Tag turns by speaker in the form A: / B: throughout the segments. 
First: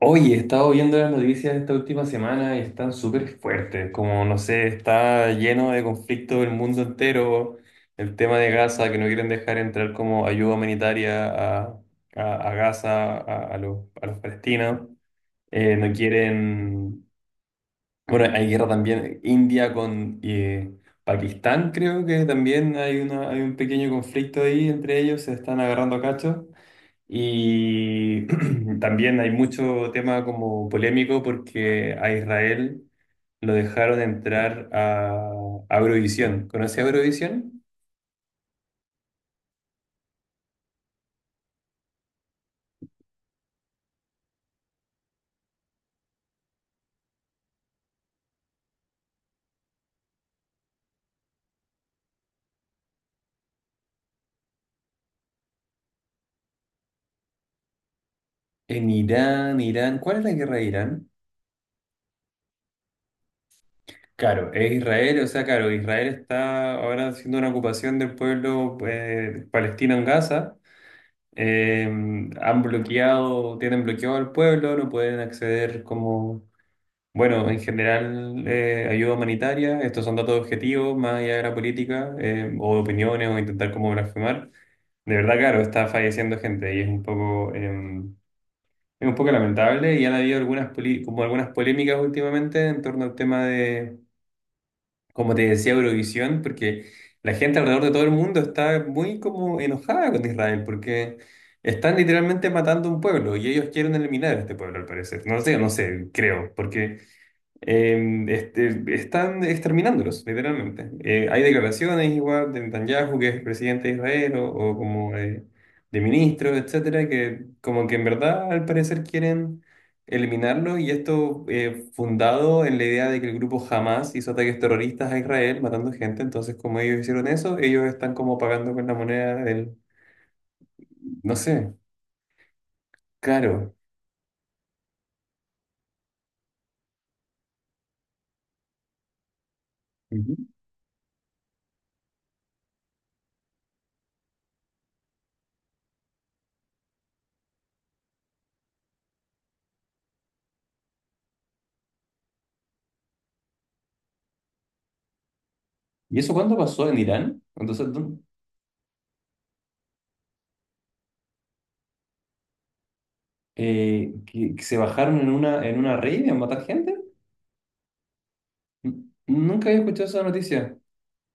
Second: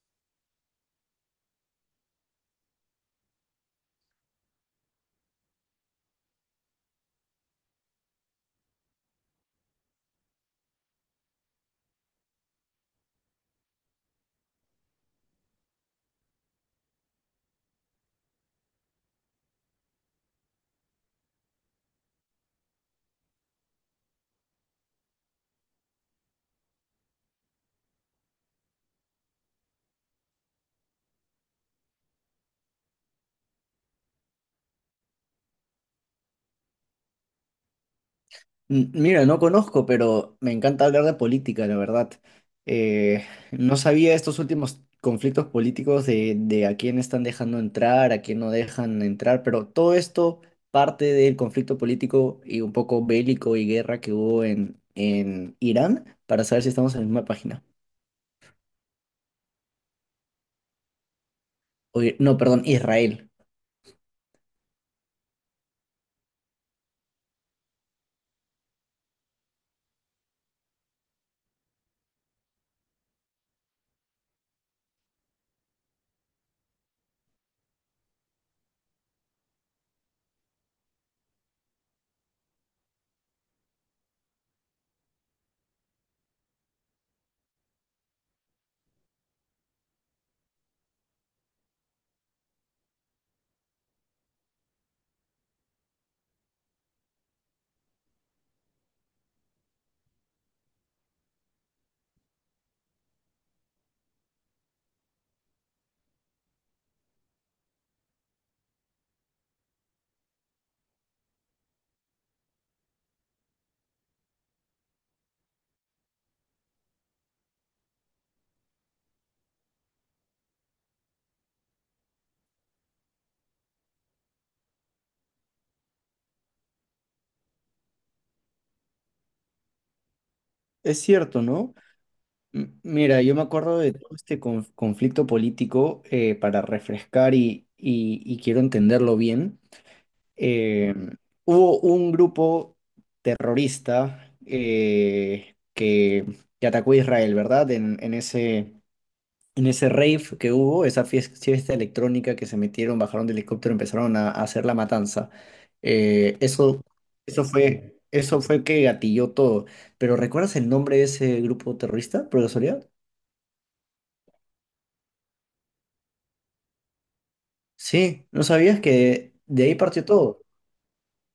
A: Oye, he estado viendo las noticias esta última semana y están súper fuertes, como no sé, está lleno de conflicto el mundo entero, el tema de Gaza, que no quieren dejar entrar como ayuda humanitaria a, a Gaza, a los palestinos. No quieren, bueno, hay guerra también, India con Pakistán, creo que también hay un pequeño conflicto ahí entre ellos, se están agarrando a cachos. Y también hay mucho tema como polémico porque a Israel lo dejaron entrar a Eurovisión. ¿Conoce Eurovisión?
B: Mira, no conozco, pero me encanta hablar de política, la verdad. Eh, no sabía estos últimos conflictos políticos de a quién están dejando entrar, a quién no dejan entrar, pero todo esto parte del conflicto político y un poco bélico y guerra que hubo en Irán, para saber si estamos en la misma página.
A: En Irán, Irán. ¿Cuál es la guerra de Irán?
B: Oye, no, perdón, Israel.
A: Claro, es Israel, o sea, claro, Israel está ahora haciendo una ocupación del pueblo palestino en Gaza. Eh, Han bloqueado, tienen bloqueado al pueblo, no pueden acceder como bueno, en general, ayuda humanitaria, estos son datos objetivos, más allá de la política, o de opiniones, o intentar como blasfemar. De verdad, claro, está falleciendo gente y es un poco, es un poco lamentable y han habido algunas, como algunas polémicas últimamente en torno al tema de, como te decía, Eurovisión, porque la gente alrededor de todo el mundo está muy como enojada con Israel, porque están literalmente matando un pueblo y ellos quieren eliminar a este pueblo, al parecer. No sé, creo, porque... están exterminándolos, literalmente. Hay declaraciones igual de Netanyahu, que es presidente de Israel, o como de ministros, etcétera, que como que en verdad al parecer quieren eliminarlos, y esto fundado en la idea de que el grupo Hamas hizo ataques terroristas a Israel matando gente, entonces como ellos hicieron eso, ellos están como pagando con la moneda del,
B: Es
A: no
B: cierto,
A: sé,
B: ¿no? Mira, yo me
A: caro.
B: acuerdo de todo este conflicto político para refrescar y, y quiero entenderlo bien.
A: Ujú.
B: eh, Hubo un grupo terrorista que atacó a Israel, ¿verdad? En ese rave que hubo, esa fiesta, electrónica que se metieron, bajaron del helicóptero, empezaron a hacer la matanza.
A: ¿Y eso
B: Eh,
A: cuándo
B: eso,
A: pasó en Irán?
B: Eso
A: Entonces,
B: fue,
A: ¿dó-
B: eso fue que gatilló todo. Pero ¿recuerdas el nombre de ese grupo terrorista, por casualidad?
A: Que se bajaron en en una raid a matar gente.
B: Sí, ¿no sabías que de
A: Nunca
B: ahí
A: había
B: partió
A: escuchado esa
B: todo?
A: noticia.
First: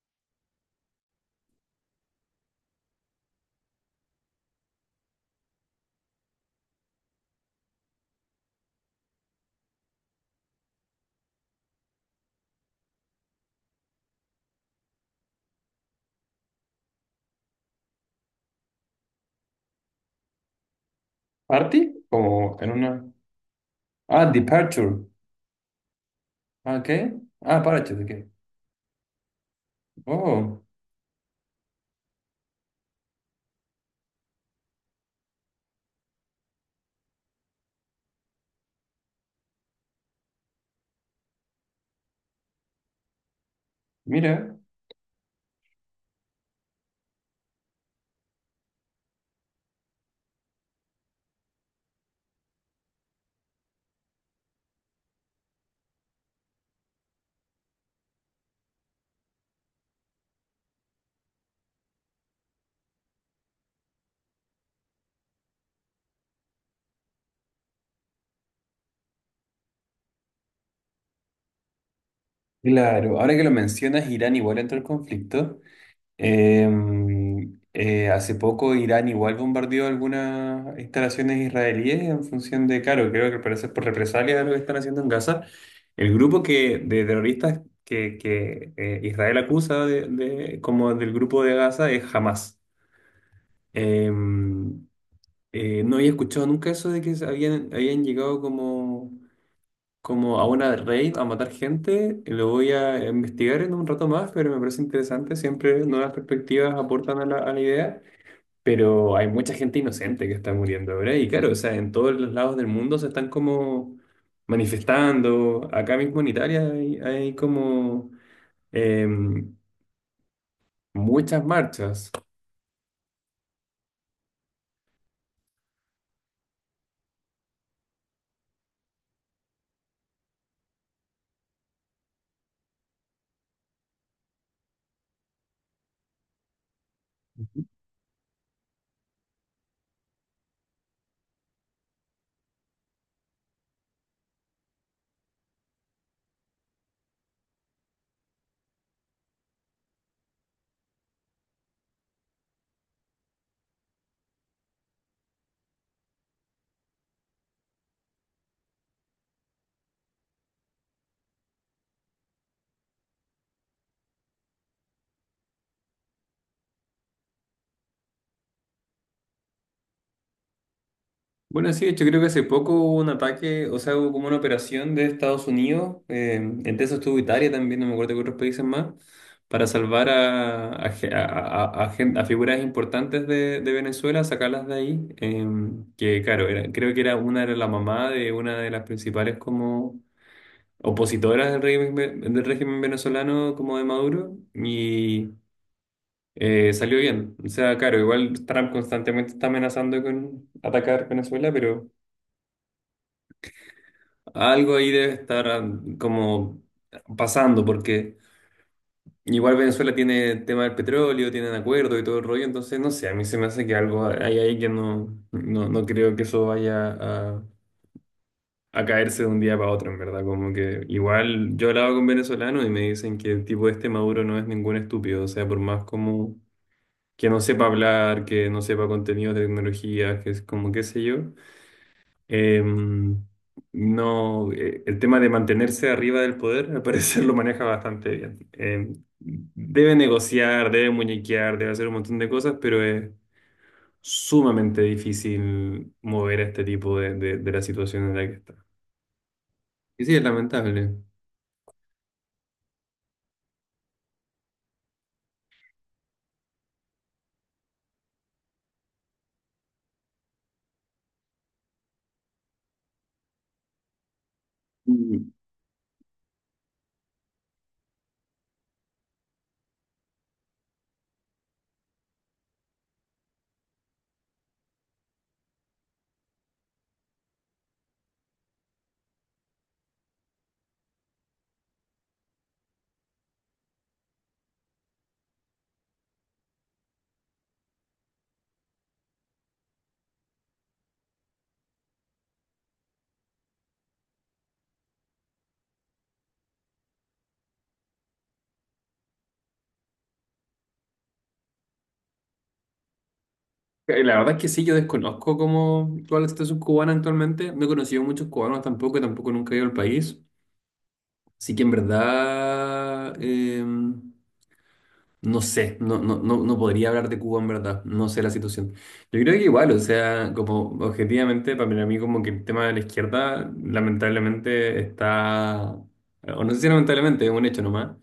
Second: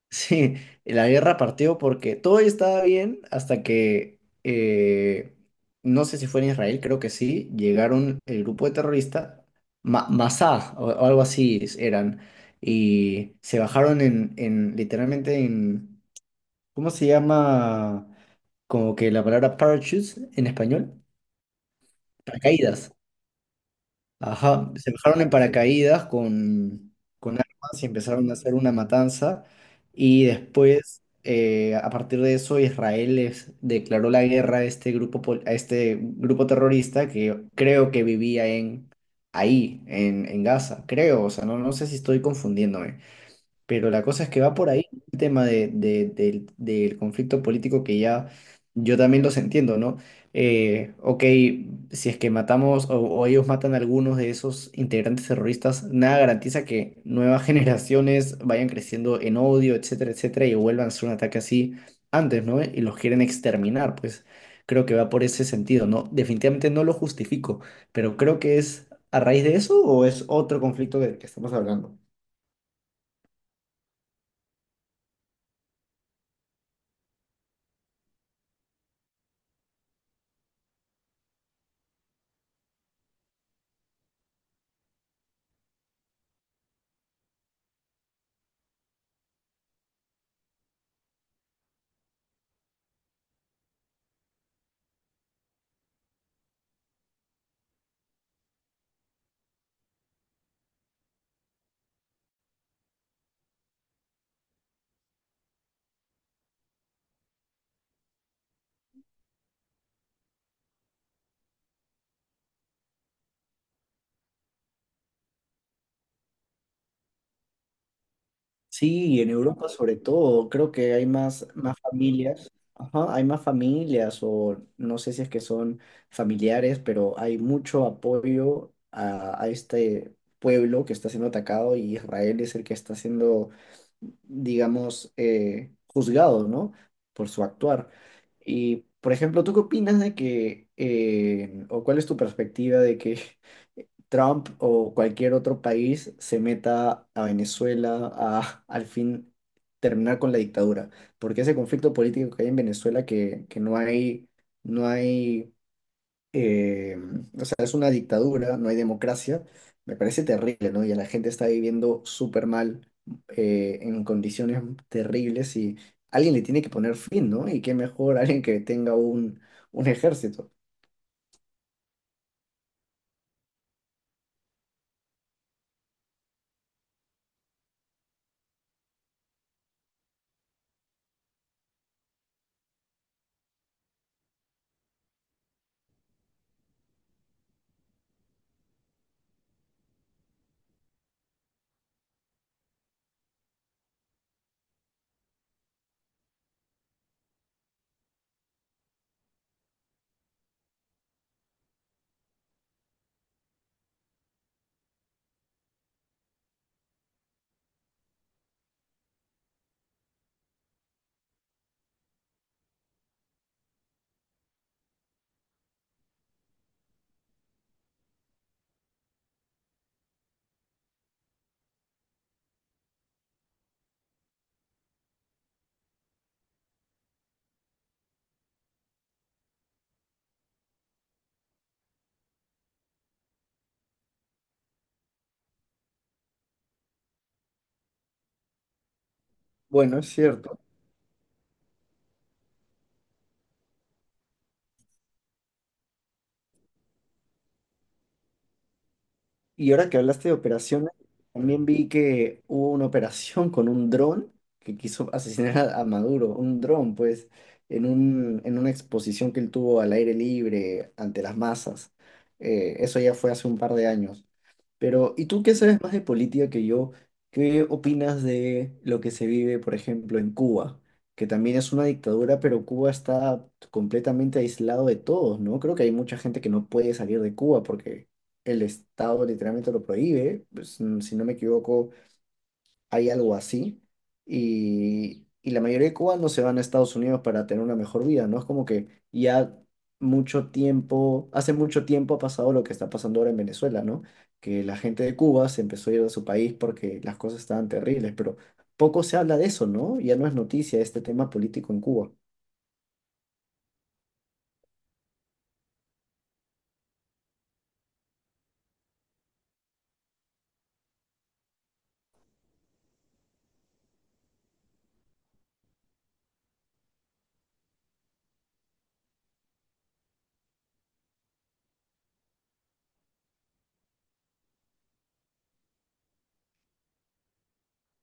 B: Sí, la guerra partió porque todo estaba bien hasta que, no sé si fue en Israel, creo que sí, llegaron el grupo de terroristas, Ma Masá o algo así eran, y se bajaron en, literalmente en, ¿cómo se llama? Como que la palabra parachutes en español,
A: ¿Party? Como en
B: paracaídas.
A: una. Ah,
B: Ajá, se
A: Departure.
B: bajaron en paracaídas
A: Ah, ¿qué?
B: con
A: Ah,
B: armas y
A: Parachute, ¿qué?
B: empezaron a hacer una matanza. Y
A: Oh,
B: después, a partir de eso, Israel les declaró la guerra a este grupo, a este grupo terrorista que creo que vivía en, ahí, en Gaza. Creo, o sea, no, no sé si estoy confundiéndome. Pero la cosa es que va
A: mira.
B: por ahí el tema del, del conflicto político que ya yo también los entiendo, ¿no? Ok, si es que matamos o ellos matan a algunos de esos integrantes terroristas, nada garantiza que nuevas generaciones vayan creciendo en odio, etcétera, etcétera, y vuelvan a hacer un ataque así antes, ¿no? Y los quieren exterminar, pues creo que va por ese sentido, ¿no? Definitivamente no lo justifico, pero creo que es a raíz de eso o es otro conflicto del que estamos hablando.
A: Claro, ahora que lo mencionas, Irán igual entró al conflicto. Hace poco Irán igual bombardeó algunas instalaciones israelíes en función de, claro, creo que parece por represalia de lo que están haciendo en Gaza. El de terroristas que Israel acusa de, como del grupo de Gaza, es Hamas. Em, no había escuchado nunca eso de que habían llegado como a una raid, a matar gente. Y Lo voy a investigar en un rato más, pero me parece interesante. Siempre nuevas perspectivas aportan a la idea. Pero hay mucha gente inocente que está muriendo ahora. Y claro, o sea, en todos los lados del mundo se están como manifestando. Acá mismo en Italia hay como
B: Sí, y en
A: em,
B: Europa sobre todo, creo que hay
A: muchas
B: más, más
A: marchas.
B: familias, ajá, hay más familias o no sé si es que son familiares, pero hay mucho apoyo a este pueblo que está siendo atacado y Israel es el que está siendo, digamos, juzgado, ¿no? Por su actuar. Y, por ejemplo, ¿tú qué opinas de que, o cuál es tu perspectiva de que Trump o cualquier otro país se meta a Venezuela a al fin terminar con la dictadura, porque ese conflicto político que hay en Venezuela que no hay, no hay, eh, o sea, es una dictadura, no hay democracia, me parece terrible, ¿no? Y la gente está viviendo súper mal, en condiciones terribles y alguien le tiene que poner fin, ¿no? Y qué mejor alguien que tenga un ejército.
A: Bueno, sí, de hecho creo que hace poco hubo un ataque, o sea, hubo como una operación de Estados Unidos, entre eso estuvo Italia también, no me acuerdo qué otros países más, para salvar a, ge- a gen- a figuras importantes de Venezuela, sacarlas de ahí, que claro, creo que era la mamá de una de las principales como opositoras del régimen, del régimen venezolano como de Maduro, y salió bien. O sea, claro, igual Trump constantemente está amenazando con atacar Venezuela, pero... Algo ahí debe estar ah, como pasando, porque igual Venezuela tiene el tema del petróleo, tienen acuerdo y todo el rollo, entonces no sé, a mí se me hace que algo hay ahí que no creo que eso vaya a caerse de un día para otro, en verdad, como que igual yo hablaba con venezolanos y me dicen que el tipo este Maduro no es ningún estúpido, o sea, por más como que no sepa hablar, que no sepa contenido de tecnología, que es como qué sé yo. Em, no, el tema de mantenerse arriba del poder, al parecer lo maneja bastante bien. Em, debe
B: Bueno, es cierto.
A: negociar, debe muñequear, debe hacer un montón de cosas, pero es sumamente difícil mover a este tipo de la situación en la que está.
B: Y ahora que
A: Y sí, es
B: hablaste de operaciones,
A: lamentable.
B: también vi que hubo una operación con un dron que quiso asesinar a Maduro, un dron, pues, en un, en una exposición que él tuvo al aire libre ante las masas. Eso ya fue hace un par de años. Pero, ¿y
A: Y
B: tú qué sabes más de política que yo? ¿Qué opinas de lo que se vive, por ejemplo, en Cuba? Que también es una dictadura, pero Cuba está completamente aislado de todos, ¿no? Creo que hay mucha gente que no puede salir de Cuba porque el Estado literalmente lo prohíbe. Pues, si no me equivoco, hay algo así. Y la mayoría de cubanos se van a Estados Unidos para tener una mejor vida, ¿no? Es como que ya mucho tiempo, hace mucho tiempo ha pasado lo que está pasando ahora en Venezuela, ¿no? Que la gente de Cuba se empezó a ir de su país porque las cosas estaban terribles, pero poco se habla de eso, ¿no? Ya no es noticia este tema político en Cuba.
A: la verdad es que sí, yo desconozco cómo cuál es la situación cubana actualmente. No he conocido muchos cubanos tampoco, tampoco nunca he ido al país. Así que en verdad... em, no sé, no podría hablar de Cuba en verdad, no sé la situación. Yo creo que igual, o sea, como objetivamente, para mí como que el tema de la izquierda lamentablemente está, o no sé si lamentablemente, es un hecho nomás,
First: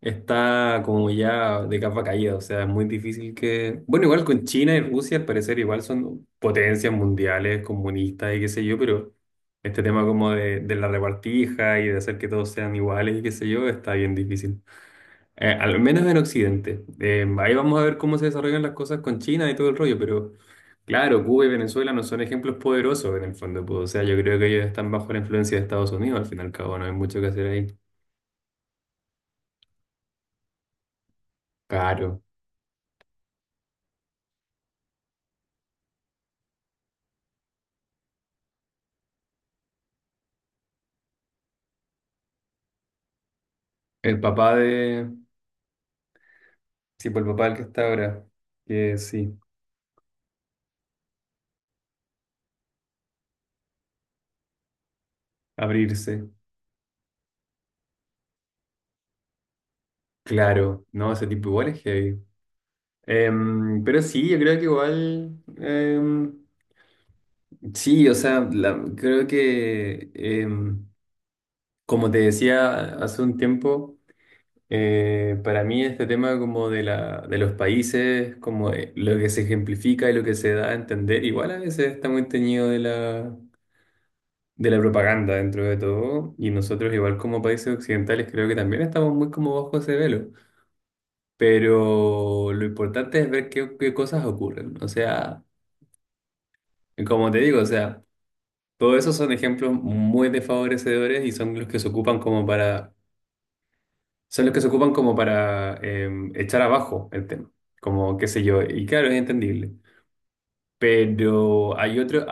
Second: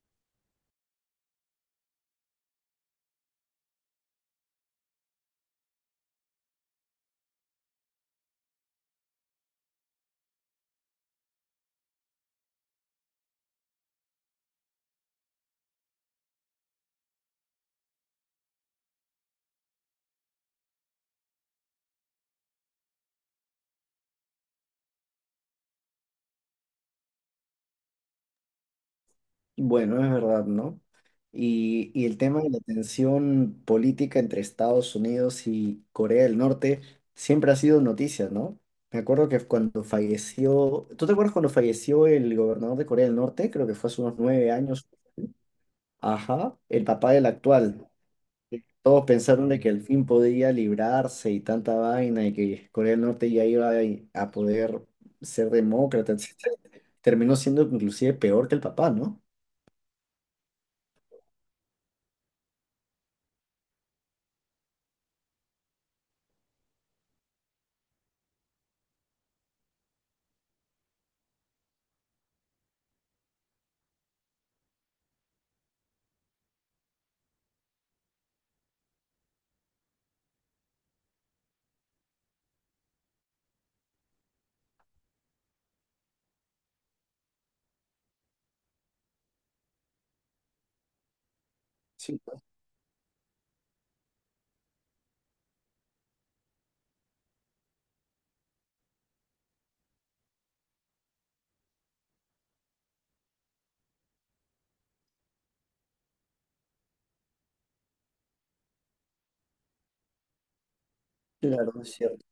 A: está como ya de capa caída, o sea, es muy difícil que... Bueno, igual con China y Rusia al parecer igual son potencias mundiales, comunistas y qué sé yo, pero este tema como de la repartija y de hacer que todos sean iguales y qué sé yo, está bien difícil. Al menos en Occidente. Ahí vamos a ver cómo se desarrollan las cosas con China y todo el rollo, pero claro, Cuba y Venezuela no son ejemplos poderosos en el fondo, pues, o sea, yo creo que ellos están bajo la influencia de Estados Unidos, al fin y al cabo, no hay mucho que hacer ahí.
B: Bueno, es verdad, ¿no? Y el
A: Claro.
B: tema de la tensión política entre Estados Unidos y Corea del Norte siempre ha sido noticia, ¿no? Me acuerdo que cuando falleció, ¿tú te acuerdas cuando falleció el gobernador de Corea del Norte? Creo que fue hace unos
A: El
B: nueve
A: papá
B: años.
A: de...
B: Ajá, el
A: Sí,
B: papá
A: pues
B: del
A: el papá del que está
B: actual.
A: ahora, que
B: Todos
A: sí,
B: pensaron de que al fin podía librarse y tanta vaina y que Corea del Norte ya iba a poder ser demócrata,
A: abrirse.
B: etc. Terminó siendo inclusive peor que el papá, ¿no?
A: Claro, no, ese tipo igual es heavy. Em, pero sí, yo creo que igual... em, sí, o sea, creo que... em, como te decía hace un tiempo... para mí este tema como de de los países, como de lo que se ejemplifica y lo que se da a entender, igual a veces está muy teñido de de la propaganda dentro de todo, y nosotros igual como países occidentales creo que también estamos muy como bajo ese velo,
B: Sí,
A: pero lo importante es ver qué cosas ocurren, o sea, como te digo, o sea, todos esos son ejemplos muy desfavorecedores y son los que se ocupan como para son los que se ocupan como para em, echar abajo el tema, como qué sé yo, y claro, es entendible.
B: claro,
A: Pero
B: es
A: hay otros,
B: cierto.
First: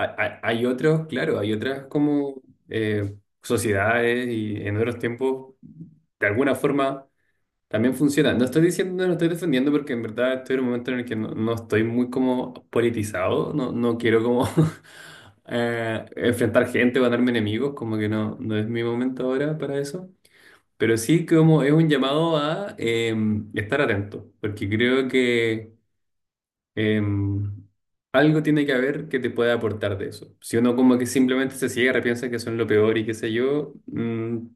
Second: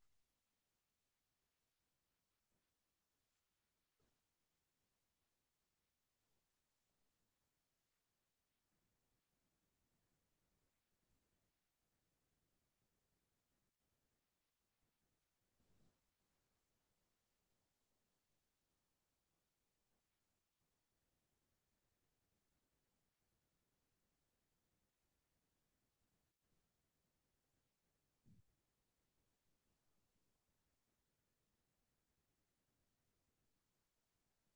A: hay otros, claro, hay otras como eh, sociedades y en otros tiempos, de alguna forma, también funcionan. No estoy diciendo, no estoy defendiendo porque en verdad estoy en un momento en el que no, no estoy muy como politizado, no, no quiero como enfrentar gente o ganarme enemigos, como que no, no es mi momento ahora para eso. Pero sí como es un llamado a estar atento, porque creo que eh, algo tiene que haber que te pueda aportar de eso. Si uno como que simplemente se cierra, piensa que son lo peor y qué sé yo, mm,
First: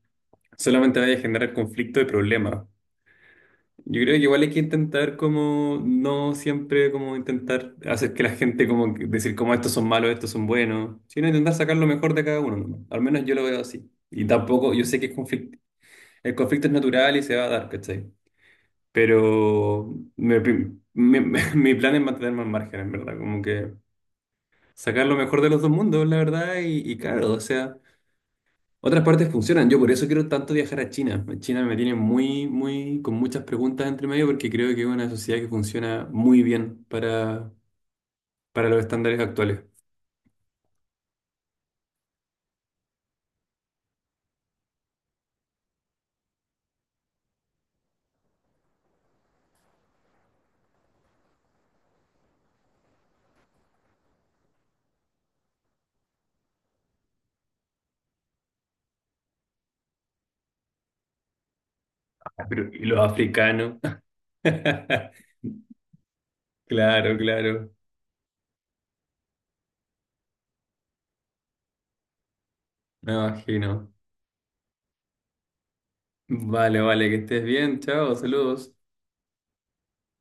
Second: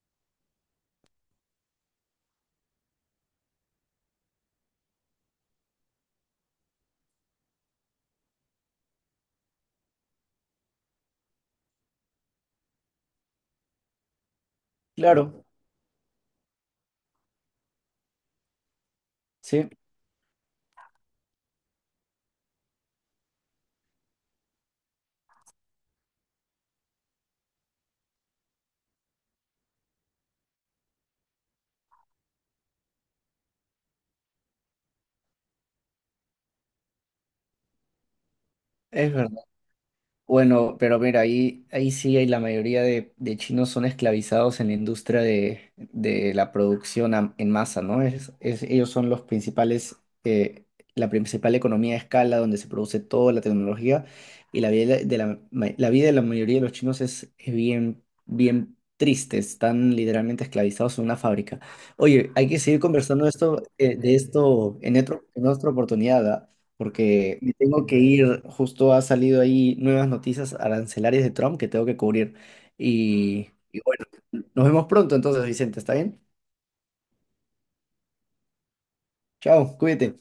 A: solamente vaya a generar conflicto y problemas. Yo creo que igual hay que intentar como, no siempre como intentar hacer que la gente como que decir como estos son malos, estos son buenos, sino intentar sacar lo mejor de cada uno, ¿no? Al menos yo lo veo así. Y tampoco, yo sé que es
B: Claro,
A: el conflicto es natural y se va a dar, ¿cachai?
B: sí,
A: Pero mi plan es mantenerme al margen, en verdad, como que sacar lo mejor de los dos mundos, la verdad, y claro, o sea, otras partes funcionan. Yo por eso quiero tanto viajar a China. China me tiene muy, con muchas preguntas entre medio porque creo que es una sociedad que funciona muy bien para los
B: es
A: estándares
B: verdad.
A: actuales.
B: Bueno, pero mira, ahí, ahí sí hay la mayoría de chinos son esclavizados en la industria de la producción en masa, ¿no? Es, ellos son los principales, eh, la principal economía de escala donde se produce toda la tecnología y la vida de la, la vida de la mayoría de los chinos es bien, bien triste, están literalmente esclavizados en una fábrica. Oye, hay que
A: Pero,
B: seguir
A: ¿y los
B: conversando
A: africanos?
B: de esto en otro, en otra oportunidad, ¿ah?
A: Claro,
B: Porque me
A: claro,
B: tengo que ir, justo ha salido ahí nuevas noticias arancelarias de Trump que tengo que cubrir.
A: me
B: Y
A: imagino.
B: bueno, nos vemos pronto entonces, Vicente, ¿está bien?
A: Vale, vale, que estés bien, chao, saludos.
B: Chao, cuídate.